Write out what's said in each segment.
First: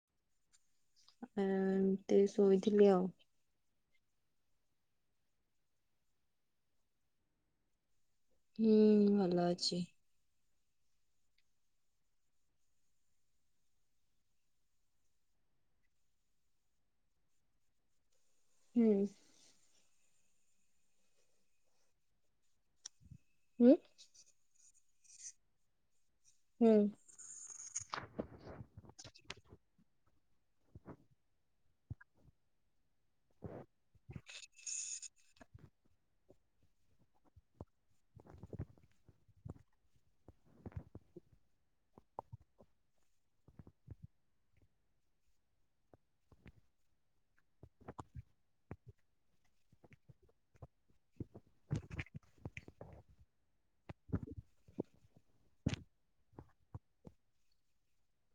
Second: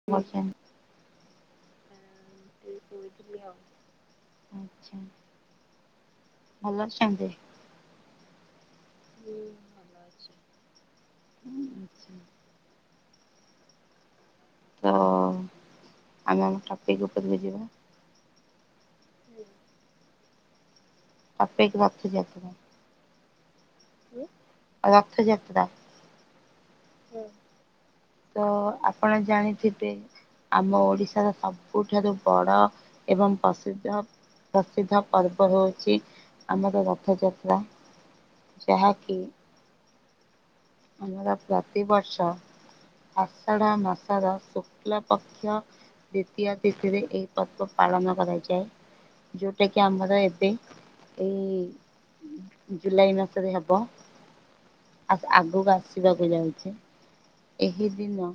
[unintelligible] ଏ ଟିକେ ଶୋଇଥିଲି ଆଉ। ଆଉ ଆଚ୍ଛା ଭଲ ଅଛନ୍ତି? ହୁଁ ଭଲ ଅଛି। ହୁଁ ଆଚ୍ଛା। ତ ଆମେ ଆମ ଟପିକ ଉପରକୁ ଯିବା। ହୁଁ ଆପେ ଏକ [unintelligible] ହୁଁ ରଥଯାତ୍ରା। ହୁଁ। ତ ଆପଣ ଜାଣିଥିବେ ଆମ ଓଡିଶାର ସବୁଠାରୁ ବଡ଼ ଏବଂ ପ୍ରସିଦ୍ଧ ପ୍ରସିଦ୍ଧ ପର୍ବ ହୋଉଚି ଆମର ରଥଯାତ୍ରା ଯାହା କି ଆମର ପ୍ରତିବର୍ଷ ଆଷଢ ମାସର ଶୁକ୍ଲ ପକ୍ଷ ଦ୍ୱିତୀୟ ତିଥିରେ ଏହି ପର୍ବ ପାଳନ କରାଯାଏ। ଯୋଉଟା କି ଆମର ଏବେ ଏଇ ଜୁଲାଇ ମାସରେ ହବ ଆ ଆଗକୁ ଆସିବାକୁ ଯାଉଚି। ଏହି ଦିନ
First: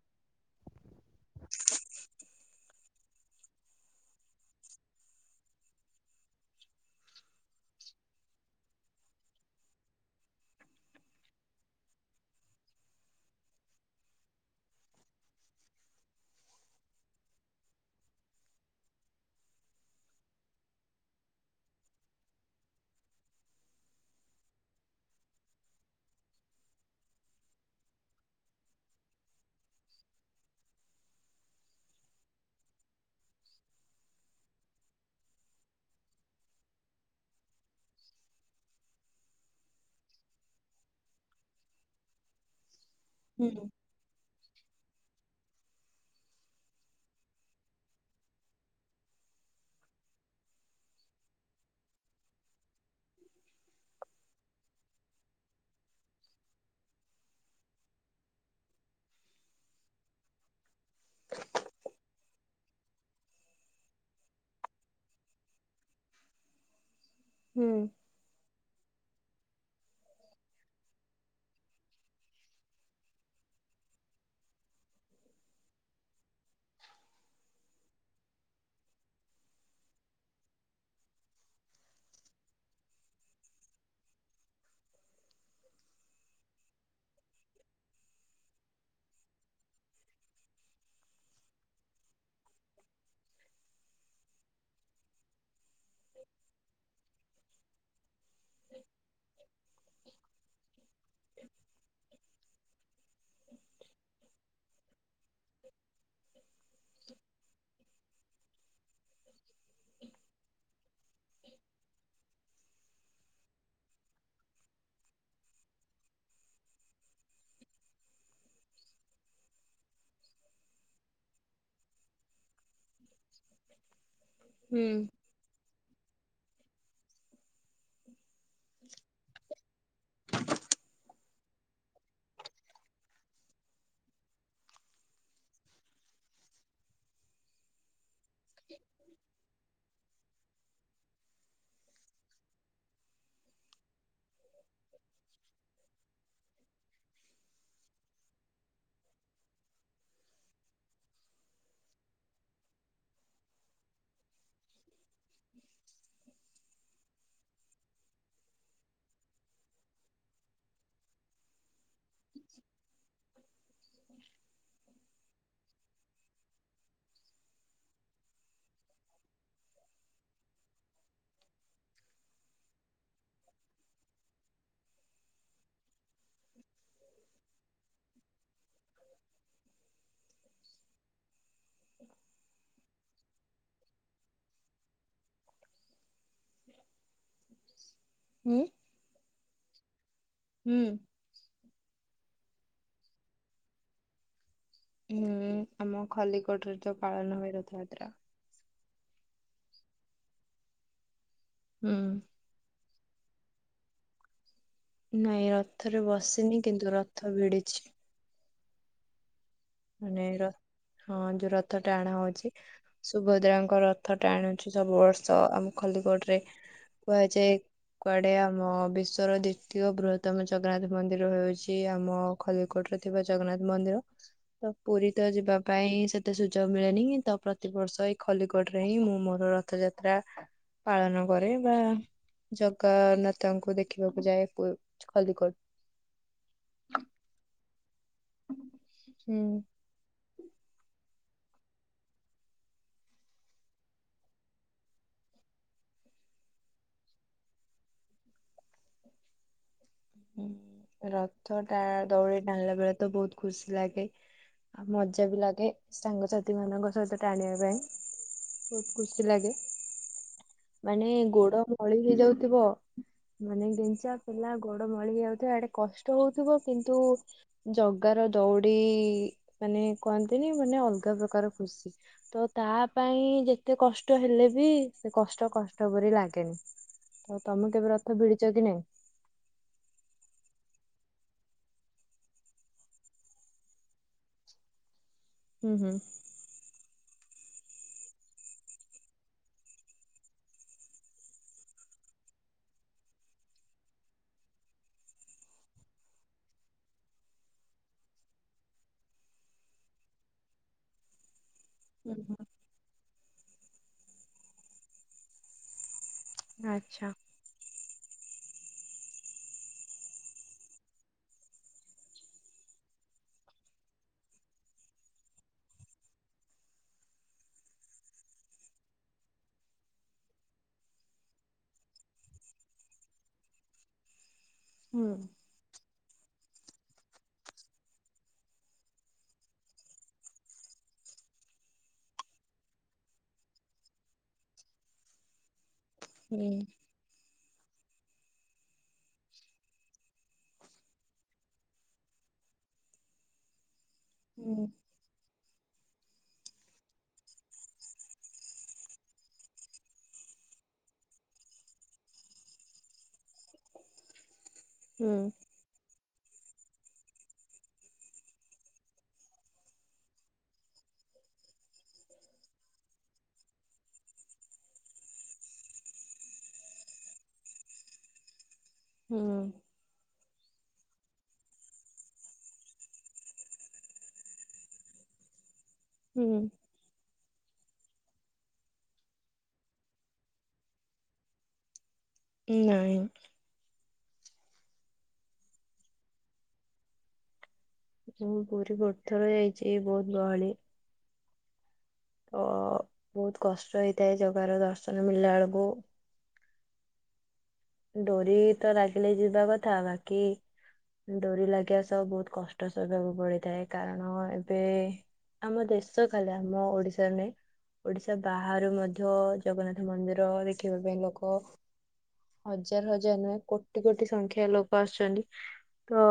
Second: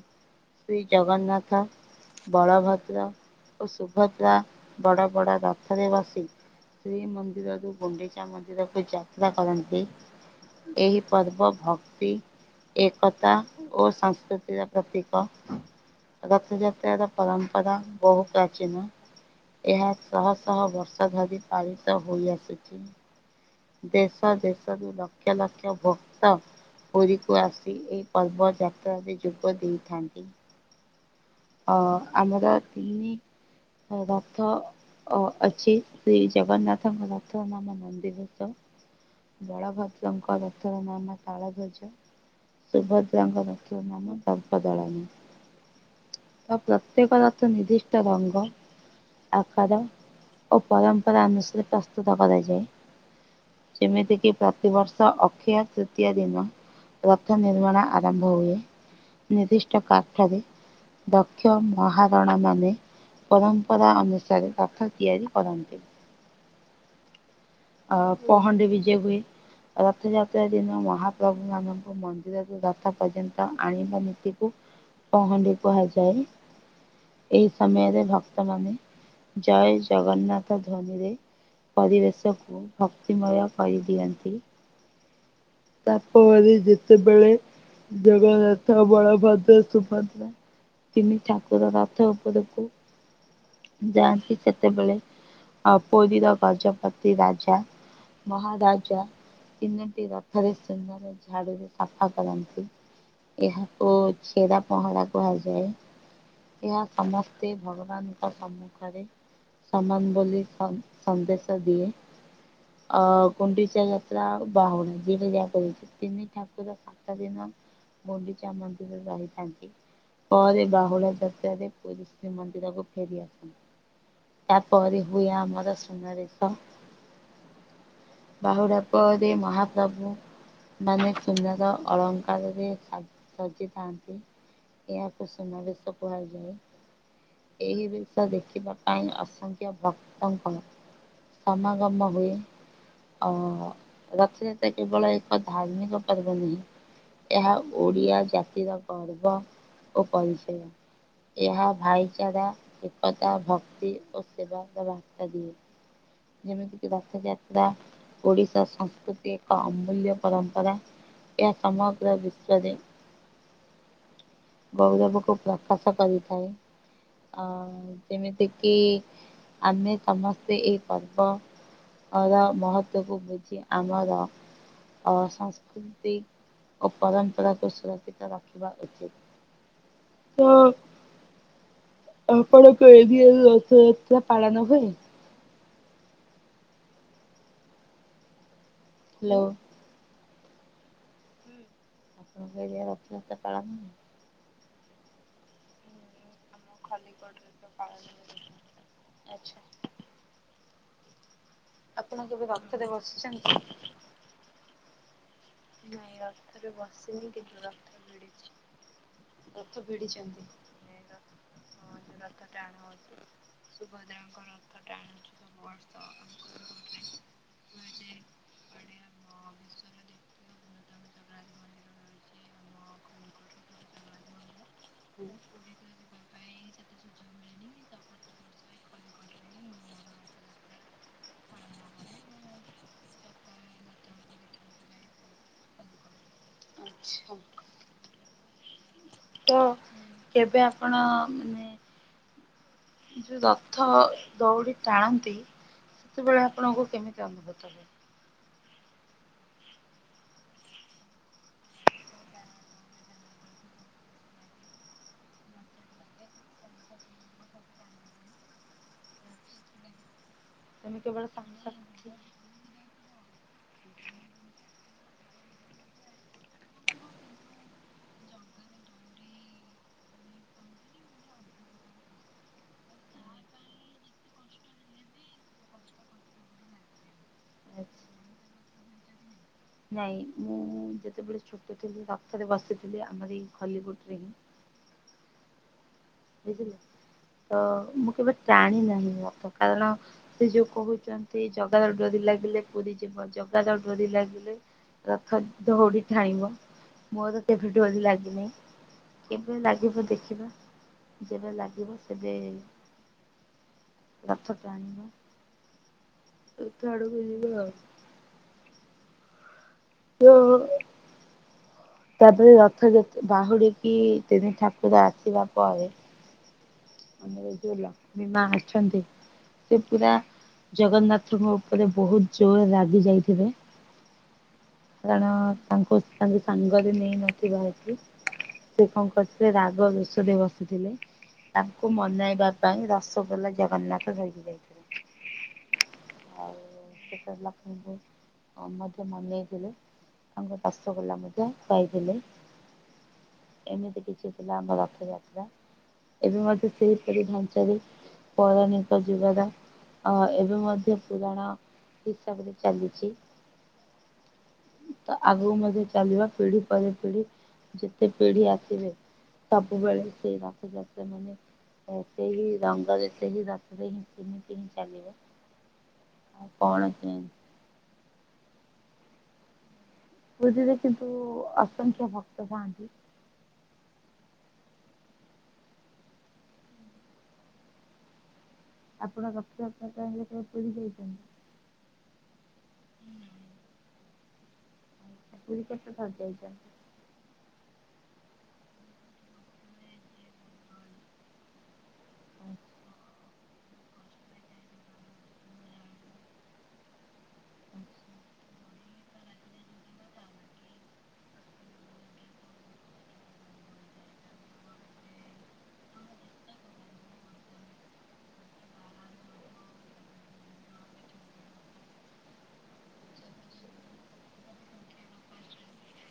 ଶ୍ରୀ ଜଗନ୍ନାଥ ବଳଭଦ୍ର ଓ ସୁଭଦ୍ରା ବଡ ବଡ ରଥରେ ବସି ଶ୍ରୀମନ୍ଦିରରୁ ଗୁଣ୍ଡିଚା ମନ୍ଦିରକୁ ଯାତ୍ରା କରନ୍ତି। ଏହି ପର୍ବ ଭକ୍ତି ଏକତା ଓ ସଂସ୍କୃତି ପ୍ରତିକ। ରଥଯାତ୍ରାର ପରମ୍ପରା ବହୁ ପ୍ରାଚୀନ। ଏହା ଶହ ଶହ ବର୍ଷ ଧରି ପାଳିତ ହୋଇ ଆସୁଚି। ଦେଶ ଦେଶରୁ ଲକ୍ଷ ଲକ୍ଷ ଭକ୍ତ ପୁରୀକୁ ଆସି ଏହି ପର୍ବଯାତ୍ରାରେ ଯୋଗ ଦେଇଥାନ୍ତି। ଅ ଆମର ତିନି ରଥ ଅ ଅଛି ଶ୍ରୀ ଜଗନ୍ନାଥଙ୍କ ରଥ ନାମ ମନ୍ଦିର ତ ବଳଭଦ୍ରଙ୍କ ରଥର ନାମ ତାଳଧ୍ୱଜ ସୁଭ ତାଙ୍କ ହୁଁ ମୁଖ୍ୟ ନାମ ତାଙ୍କ ଦର୍ପଦଳନ ପ୍ରତ୍ୟେକ ରଥ ନିଧିଷ୍ଟ ରଙ୍ଗ ଆକାର ଓ ପରମ୍ପରା ଅନୁସାରେ ପ୍ରସ୍ତୁତ କରାଯାଏ। ଯେମିତି କିି ପ୍ରତିବର୍ଷ ଅକ୍ଷୟ ତୃତୀୟ ଦିନ ରଥ ନିର୍ମାଣ ଆରମ୍ଭ ହୁଏ ନିର୍ଦ୍ଦିଷ୍ଟ କାଠରେ। ଦକ୍ଷ ମହାରଣା ମାନେ ପରମ୍ପରା ଅନୁସାରେ ରଖ ତିଆରି କରନ୍ତି। ହୁଁ ପହଣ୍ଡି ବିଜେ ହୁଏ। ରଥଯାତ୍ରା ଦିନ ମହାପ୍ରଭୁ ମାନଙ୍କୁ ମନ୍ଦିରରୁ ରଥ ପର୍ଯ୍ୟନ୍ତ ଆଣିବା ନୀତିକୁ ପହଣ୍ଡି କୁହାଯାଏ। ଏହି ସମୟରେ ଭକ୍ତମାନେ ଜୟ ଜଗନ୍ନାଥ ଧ୍ୱନିରେ ପରିବେଶକୁ ଭକ୍ତିମୟ କରିଦିଅନ୍ତି। ତାପରେ ଯେତେବେଳେ ଜଗନ୍ନାଥ ବଳଭଦ୍ର ସୁଭଦ୍ରା ତିନି ଠାକୁର ରଥ ଉପରକୁ ଯାଆନ୍ତି ସେତେବେଳେ ଅ ପୁରୀର ଗଜପତି ରାଜା ମହାରାଜା ତିନୋଟି ରଥରେ ସୁନାର ଝାଡୁରେ ସଫା କରନ୍ତି, ଏହାକୁ ଛେରା ପହଁରା କୁହାଯାଏ, ଏହା ସମସ୍ତେ ଭଗବାନ ସମ୍ମୁଖରେ ସମାନ ବୋଲି ସନ୍ଦେଶ ଦେଲେ। ଅ ଗୁଣ୍ଡିଚା ଯାତ୍ରା ଆଉ ବାହୁଡା଼ ଦିଟା ଜାକ ତିନି ଠାକୁର ସାତ ଦିନ ଗୁଣ୍ଡିଚା ମନ୍ଦିରରେ ରହିଥାନ୍ତି। ପରେ ବାହୁଡା଼ ଯାତ୍ରାରେ ପୁରୀ ଶ୍ରୀମନ୍ଦିରକୁ ଫେରିଆସନ୍ତି, ହୁଁ। ତାପରେ ହୁଏ ଆମର ସୁନାବେଶ। ବାହୁଡା ପରେ ମହାପ୍ରଭୁ ମାନେ ସୁନାର ଅଳଙ୍କାରରେ ସାଜ ସଜିଥାନ୍ତି ଏହାକୁ ସୁନାବେଶ କୁହାଯାଏ। ଏହି ବେଶ ଦେଖିବା ପାଇଁ ଅସଂଖ୍ୟ ଭକ୍ତଙ୍କ ସମାଗମ ହୁଏ। ଓ ରଥଯାତ୍ରା କେବଳ ଏକ ଧାର୍ମିକ ପର୍ବ ନୁହେଁ। ଏହା ଓଡିଆ ଜାତିର ଗର୍ବ ଓ ପରିଚୟ। ଏହା ଭାଇଚାରା ଏକତା ଭକ୍ତି ଓ ସେବାର ବାର୍ତ୍ତା ଦିଏ। ଯେମିତି କିି ରଥଯାତ୍ରା ଓଡିଶା ସଂସ୍କୃତି ଏକ ଅମୂଲ୍ୟ ପରମ୍ପରା ଏହା ସମଗ୍ର ବିଶ୍ୱରେ ଗୌରବକୁ ପ୍ରକାଶ କରିଥାଏ। ଅ ଯେମିତିକି ଆମେ ସମସ୍ତେ ଏଇ ପର୍ବ ଅର ମହତ୍ଵକୁ ବୁଝି ଆମର ଅ ସଂସ୍କୃତି ଓ ପରମ୍ପରାକୁ ସୁରକ୍ଷିତ ରଖିବା ଉଚିତ। ହଁ ଆପଣଙ୍କ ଏରିଆରେ ରଥଯାତ୍ରା ପାଳାନ ହୁଏ? ହୁଁ। ହ୍ୟାଲୋ ହୁଁ। ହଁ ହେଇଆ ରଥଯାତ୍ରା ପାଳନ ହୁଏ। ହୁଁ ଆମ ଖଲିକୋଟରେ ତ ପାଳନ ହୁଏ ରଥଯାତ୍ରା। ଆଚ୍ଛା। ହୁଁ ଆପଣ କେବେ ରଥରେ ବସିଚନ୍ତି? ନାଇଁ ରଥରେ ବସିନି କିନ୍ତୁ ରଥ ଭିଡିଛି। ରଥ ମାନେ ପିଡିଛନ୍ତି? ର ହଁ ଯୋଉ ରଥ ଟାଣା ହଉଛି ସୁଭଦ୍ରାଙ୍କ ରଥ ଟାଣୁଛି ସବୁ ବର୍ଷ ଆମ ଖଲିକୋଟ କୁହାଯାଏ କୁଆଡେ ଆମ ବିଶ୍ଵର ଦ୍ଵିତୀୟ ବୃହତ ତମ ଜଗନ୍ନାଥ ମନ୍ଦିର ହେଉଛି ଆମ ଖଲିକୋଟରେ ଥିବା ଜଗନ୍ନାଥ ମନ୍ଦିର। ତ ପୁରୀ ତ ଯିବା ପାଇଁ ସେତେ ସୁଯୋଗ ମିଳେନି ତ ପ୍ରତିବର୍ଷ ଏଇ ଖଲିକୋଟ ହିଁ ମୁଁ ମୋର ରଥଯାତ୍ରା ପାଳନ କରେ ବା ଜଗନ୍ନାଥଙ୍କୁ ଦେଖିବାକୁ ଯାଏ ପ ଖଲ୍ଲିକୋଟ। ଆଚ୍ଛା। ହୁଁ ତ କେବେ ଆପଣ ମାନେ ଯେଉଁ ରଥ ଦୌଡ଼ି ଟାଣନ୍ତି। ସେତେବେଳେ ଆପଣଙ୍କୁ କେମିତି ଅନୁଭୂତ ହୁଏ? ରଥ ଟା ଦୌଡି ଟାଣିଲା ବେଳେ ତ ବହୁତ ଖୁସି ଲାଗେ। ଆଉ ମଜା ବି ଲାଗେ ସାଙ୍ଗସାଥି ମାନଙ୍କ ସହିତ ଟାଣିବା ପାଇଁ। ବହୁତ ଖୁସି ଲାଗେ। ତମେ ମାନେ କେବଳ ଗୋଡ ସାଙ୍ଗସାଥି ଫଳି ହେଇଯାଉଥିବ। ମାନେ ଡେଞ୍ଚା ପଲା ଗୋଡ ମଳି ହେଇ ଯାଉଥିବ ଇଆଡେ କଷ୍ଟ ହଉଥିବ କିନ୍ତୁ। ଜଗାର ଦଉଡି ମାନେ କୁହନ୍ତିନି ମାନେ ଅଲଗା ପ୍ରକାର ଖୁସି। ତ ତା ପାଇଁ ଯେତେ କଷ୍ଟ ହେଲେ ବି ସେ କଷ୍ଟ କଷ୍ଟ ପରି ଲାଗେନି ତ ତମେ କେବେ ରଥ ଭିଡିଛ କି ନାଇଁ? ନାଇଁ ମୁଁ ଯେତେବେଳେ ଛୋଟ ଥିଲି ରଥରେ ବସିଥିଲି ଆମର ଏଇ ଖଲ୍ଲିକୋଟ ରେ ହିଁ। ହୁଁ ହୁଁ। ବୁଝିଲେ ତ ମୁଁ କେବେ ଟାଣି ନାହିଁ ରଥ କାରଣ। ସେ ଯୋଉ କହୁଛନ୍ତି ଜଗା ଡୋରି ଲାଗିଲେ ପୁରୀ ଯିବ ଜଗାର ଡୋରି ଲାଗିଲେ। ରଥ ଦଉଡି ଟାଣିବ ମୋର ତ ଭି ଡୋରି ଲାଗିନିଁ। କେବେ ଲାଗିବ ଦେଖିବା। ଯେବେ ଲାଗିବ ସେବେ ରଥ ଟାଣିବା। ଆଚ୍ଛା [unintelligible] ହଁ। ତାପରେ ରଥ ଯେତ ବାହୁଡିକି ତିନି ଠାକୁର ଆସିବା ପରେ। ଆମର ଯୋଉ ଲକ୍ଷ୍ମି ମା ଅଛନ୍ତି। ସେ ପୁରା ଜଗନ୍ନାଥଙ୍କ ଉପରେ ବହୁତ ଜୋର ରାଗି ଯାଇଥିବେ। ହୁଁ କାରଣ ତାଙ୍କୁ ତାଙ୍କ ସାଙ୍ଗରେ ନେଇ ନଥିବା ହେଥୁ ସେ କଣ କରିଥିଲେ ରାଗ ଋଷା ରେ ବସିଥିଲେ। ତାଙ୍କୁ ମନେଇବା ପାଇଁ ରସଗୋଲା ଜଗନ୍ନାଥ ଧରିକି ଯାଇଥିଲେ। ହୁଁ। ସେ ତ ଲକ୍ଷ୍ମୀଙ୍କୁ ମଧ୍ୟ ମନେଇଥିଲେ। ତାଙ୍କ ରସଗୋଲା ମଧ୍ୟ ଖାଇଥିଲେ ଏମିତି କି ସେଥିଲା ହୁଁ ଆମ ରଥଯାତ୍ରା। ଏବେ ମଧ୍ୟ ସେହିପରି ଢାଞ୍ଚାରେ [unintelligible] ଅ ଏବେ ମଧ୍ୟ ପୁରାଣ ହିସାବରେ ଚାଲିଛି। ତ ହୁଁ ଆଗକୁ ମଧ୍ୟ ଚାଲିବା ପିଢ଼ିତ। ପରେ ପିଢ଼ି ଯେତେ ପିଢି ଆସିବେ ସବୁବେଳେ ସେଇ ରଥଯା ମାନେ ଏତେ ହିଁ ରଙ୍ଗା ଯେତେ ହିଁ ରାତିରେ ହିଁ କେମିତି ହିଁ ଚାଲିବ। ହ କଣ କେ ଆଣି? ହୁଁ। ପୁରୀରେ କିନ୍ତୁ ଅସଂଖ୍ୟ ଭକ୍ତ ଥାଆନ୍ତି। ହୁଁ। ଆପଣ ଗପ ଗପ୍ ଚାହିଁଲେ କେ ପୁରୀ ଯାଇଛନ୍ତି। ନାଇଁ। ପୁରୀ କୁ କେତେଥର ଯାଇଚ? ମୁଁ ପୁରୀ ବୋହୁତ୍ ଥର ଯାଇଛି ବହୁତ ଗହଳି। ଅ ବହୁତ କଷ୍ଟ ହେଇଥାଏ ଜଗାର ଦର୍ଶନ ମିଳିଲା ବେଳକୁ। ଡୋରି ତ ଲାଗିଲେ ଯିବା କଥା ବାକି ଡୋରି ଲାଗିବା ସହ ବହୁତ୍ କଷ୍ଟ ସରିବାକୁ ପଡ଼ିଥାଏ କାରଣ ଏବେ ଆମ ଦେଶ ଖାଲି ଆମ ଓଡିଶାରେ ନାହିଁ। ଓଡିଶା ବାହାରୁ ମଧ୍ୟ ଜଗନ୍ନାଥ ମନ୍ଦିର ଦେଖିବା ପାଇଁ ଲୋକ ହଜାର ହଜାର ନୁହେଁ କୋଟି କୋଟି ସଂଖ୍ୟା ଲୋକ ଆସୁଛନ୍ତି ତ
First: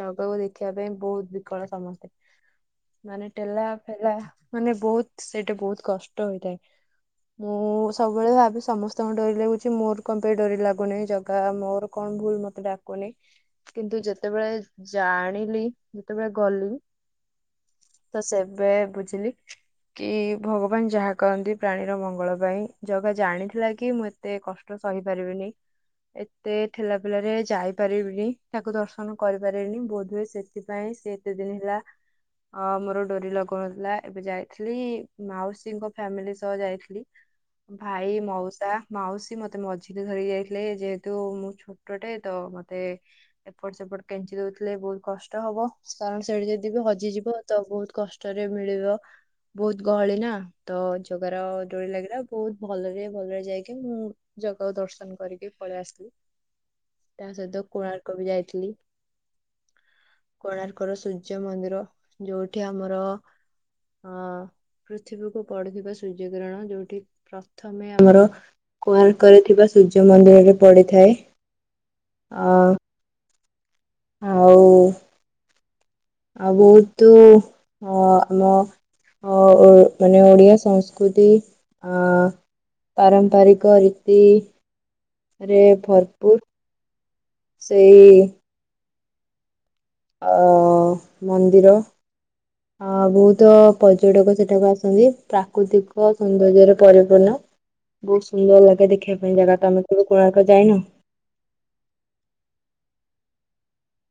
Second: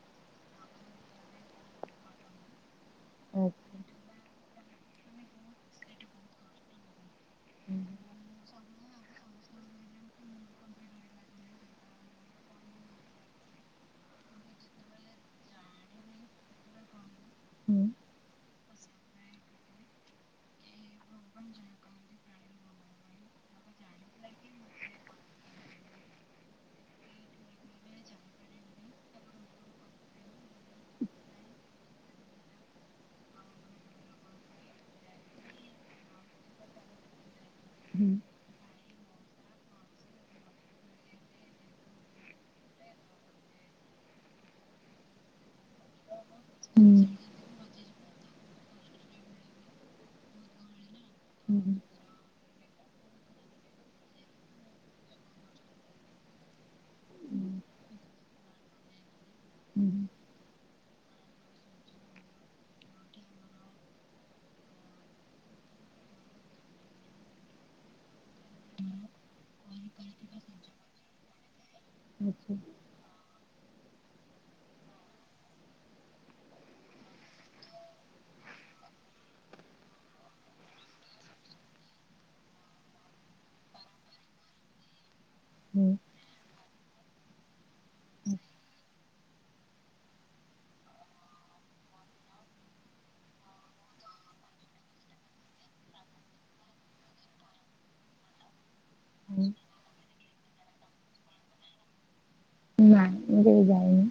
ଜଗାକୁ ଦେଖିବା ପାଇଁ ବହୁତ ବିକଳ ସମସ୍ତେ ମାନେ ଟେଲା ଆଚ୍ଛା ଫେଲା ମାନେ ବହୁତ ସେଇଟା ବହୁତ କଷ୍ଟ ହେଇଥାଏ। ମୁଁ ହୁଁ ସବୁବେଳେ ଭାବି ସମସ୍ତଙ୍କୁ ଡୋରି ଲାଗୁଛି ମୋର କଣ ପାଇଁ ଡୋରି ଲାଗୁନିଁ ଜାଗା ମୋର କଣ ଭୁଲ ମତେ ଡାକୁନେଇ। କିନ୍ତୁ ଯେତେବେଳେ ଜାଣିଲି ଯେତେବେଳେ ଗଲି ହୁଁ। ତ ସେବେ ବୁଝିଲି କି ଭଗବାନ ଯାହା କରନ୍ତି ପ୍ରାଣୀର ମଙ୍ଗଳ ପାଇଁ ଜଗା ଜାଣିଥିଲା କି ମୁଁ ଏତେ କଷ୍ଟ ସହିପାରିବିନି ଏତେ ଠେଲା ପେଲାରେ ଯାଇପାରିବିନି ତାକୁ ଦର୍ଶନ କରିପାରିନି ବୋଧହୁୁଏ ସେଥିପାଇଁ ସେ [unintelligible] ଅ ମୋର ଡୋରି ଲଗାଉନଥିଲା ଏବେ ଯାଇଥିଲି ମାଉସୀଙ୍କ ଫ୍ୟାମିଲି ସହ ଯାଇଥିଲି। ହୁଁ ଭାଇ ମାଉସା ମାଉସୀ ମତେ ମତେ ମଝିରେ ଧରି ଯାଇଥିଲେ ଯେହେତୁ ମୁଁ ଛୋଟଟେ ତ ମତେ ଏପଟ ସେପଟ କେଞ୍ଚି ଦଉଥିଲେ ବହୁତ୍ କଷ୍ଟ ହବ। କାରଣ ସେଠି ଯଦି ବି ହଜିଯିବ ତ ବହୁତ କଷ୍ଟରେ ମିଳିବ ବହୁତ୍ ଗହଳି ନା। ତ ଜଗାର ହୁଁ ଡୋରି ଲାଗିଲା ବହୁତ ଭଲରେ ଭଲରେ ଯାଇକି ମୁଁ ଜଗା ଦର୍ଶନ କରିକି ପଳେଇ ଆସିଲୁ। ତା ସହିତ କୋଣାର୍କ ବି ଯାଇଥିଲି ହୁଁ କୋଣାର୍କ୍ ଙ୍କର ସୂର୍ଯ୍ୟ ମନ୍ଦିର ଯୋଉଠି ଆମର ଅ ପୃଥିବୀକୁ ପଢୁଥିବା ସୂର୍ଯ୍ୟକିରଣ ଯୋଉଠି ପ୍ରଥମେ ଆମର କୋଣାର୍କରେ ଥିବା ସୂର୍ଯ୍ୟ ମନ୍ଦିରରେ ପଡ଼ିଥାଏ ଅ ଆଚ୍ଛା ଆଉ ଆଉ ବହୁତ ଅ ଆମ ଅ ଓ ମାନେ ଓଡ଼ିଆ ସଂସ୍କୃତି ଆ ପାରମ୍ପାରିକ ରୀତି ରେ ହୁଁ ଭରପୁର ସେଇ ଆଉ ମନ୍ଦିର ଆ ବହୁତ ପର୍ଯ୍ୟଟକ ସେଠାକୁ ଆସନ୍ତି ପ୍ରାକୃତିକ ସୌନ୍ଦର୍ଯ୍ୟରେ ପରିପୂର୍ଣ୍ଣ। ବହୁତ ସୁନ୍ଦର ଲାଗେ ଦେଖିବା ପାଇଁ ହୁଁ ଜାଗା ତ ଆମେ କେବେ କୋଣାର୍କ ଯାଇନ? ନା ମୁଁ କେବେ ଯାଇନି?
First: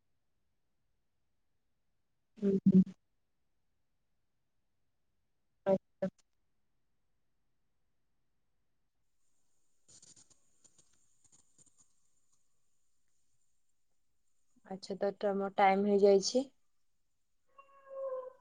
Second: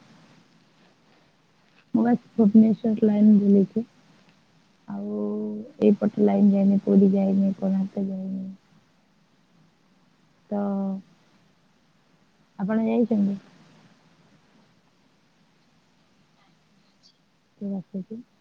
ମୁଁ ବାସ ହୁଁ ହୁଁ ଭୁବନେଶ୍ଵର ଲାଇନ ବୁଲିଛି। ଆଉ ଏଇପଟ ଲାଇନ୍ ଯାଇନି। ପୁରୀ ଯାଇନି। କୋଣାର୍କ ଯାଇନି। ତ ଆପଣ ଯାଇଛନ୍ତି? ଆଚ୍ଛା ତ ମୋ ଟାଇମ୍ ହେଇଯାଇଛି। [unintelligible]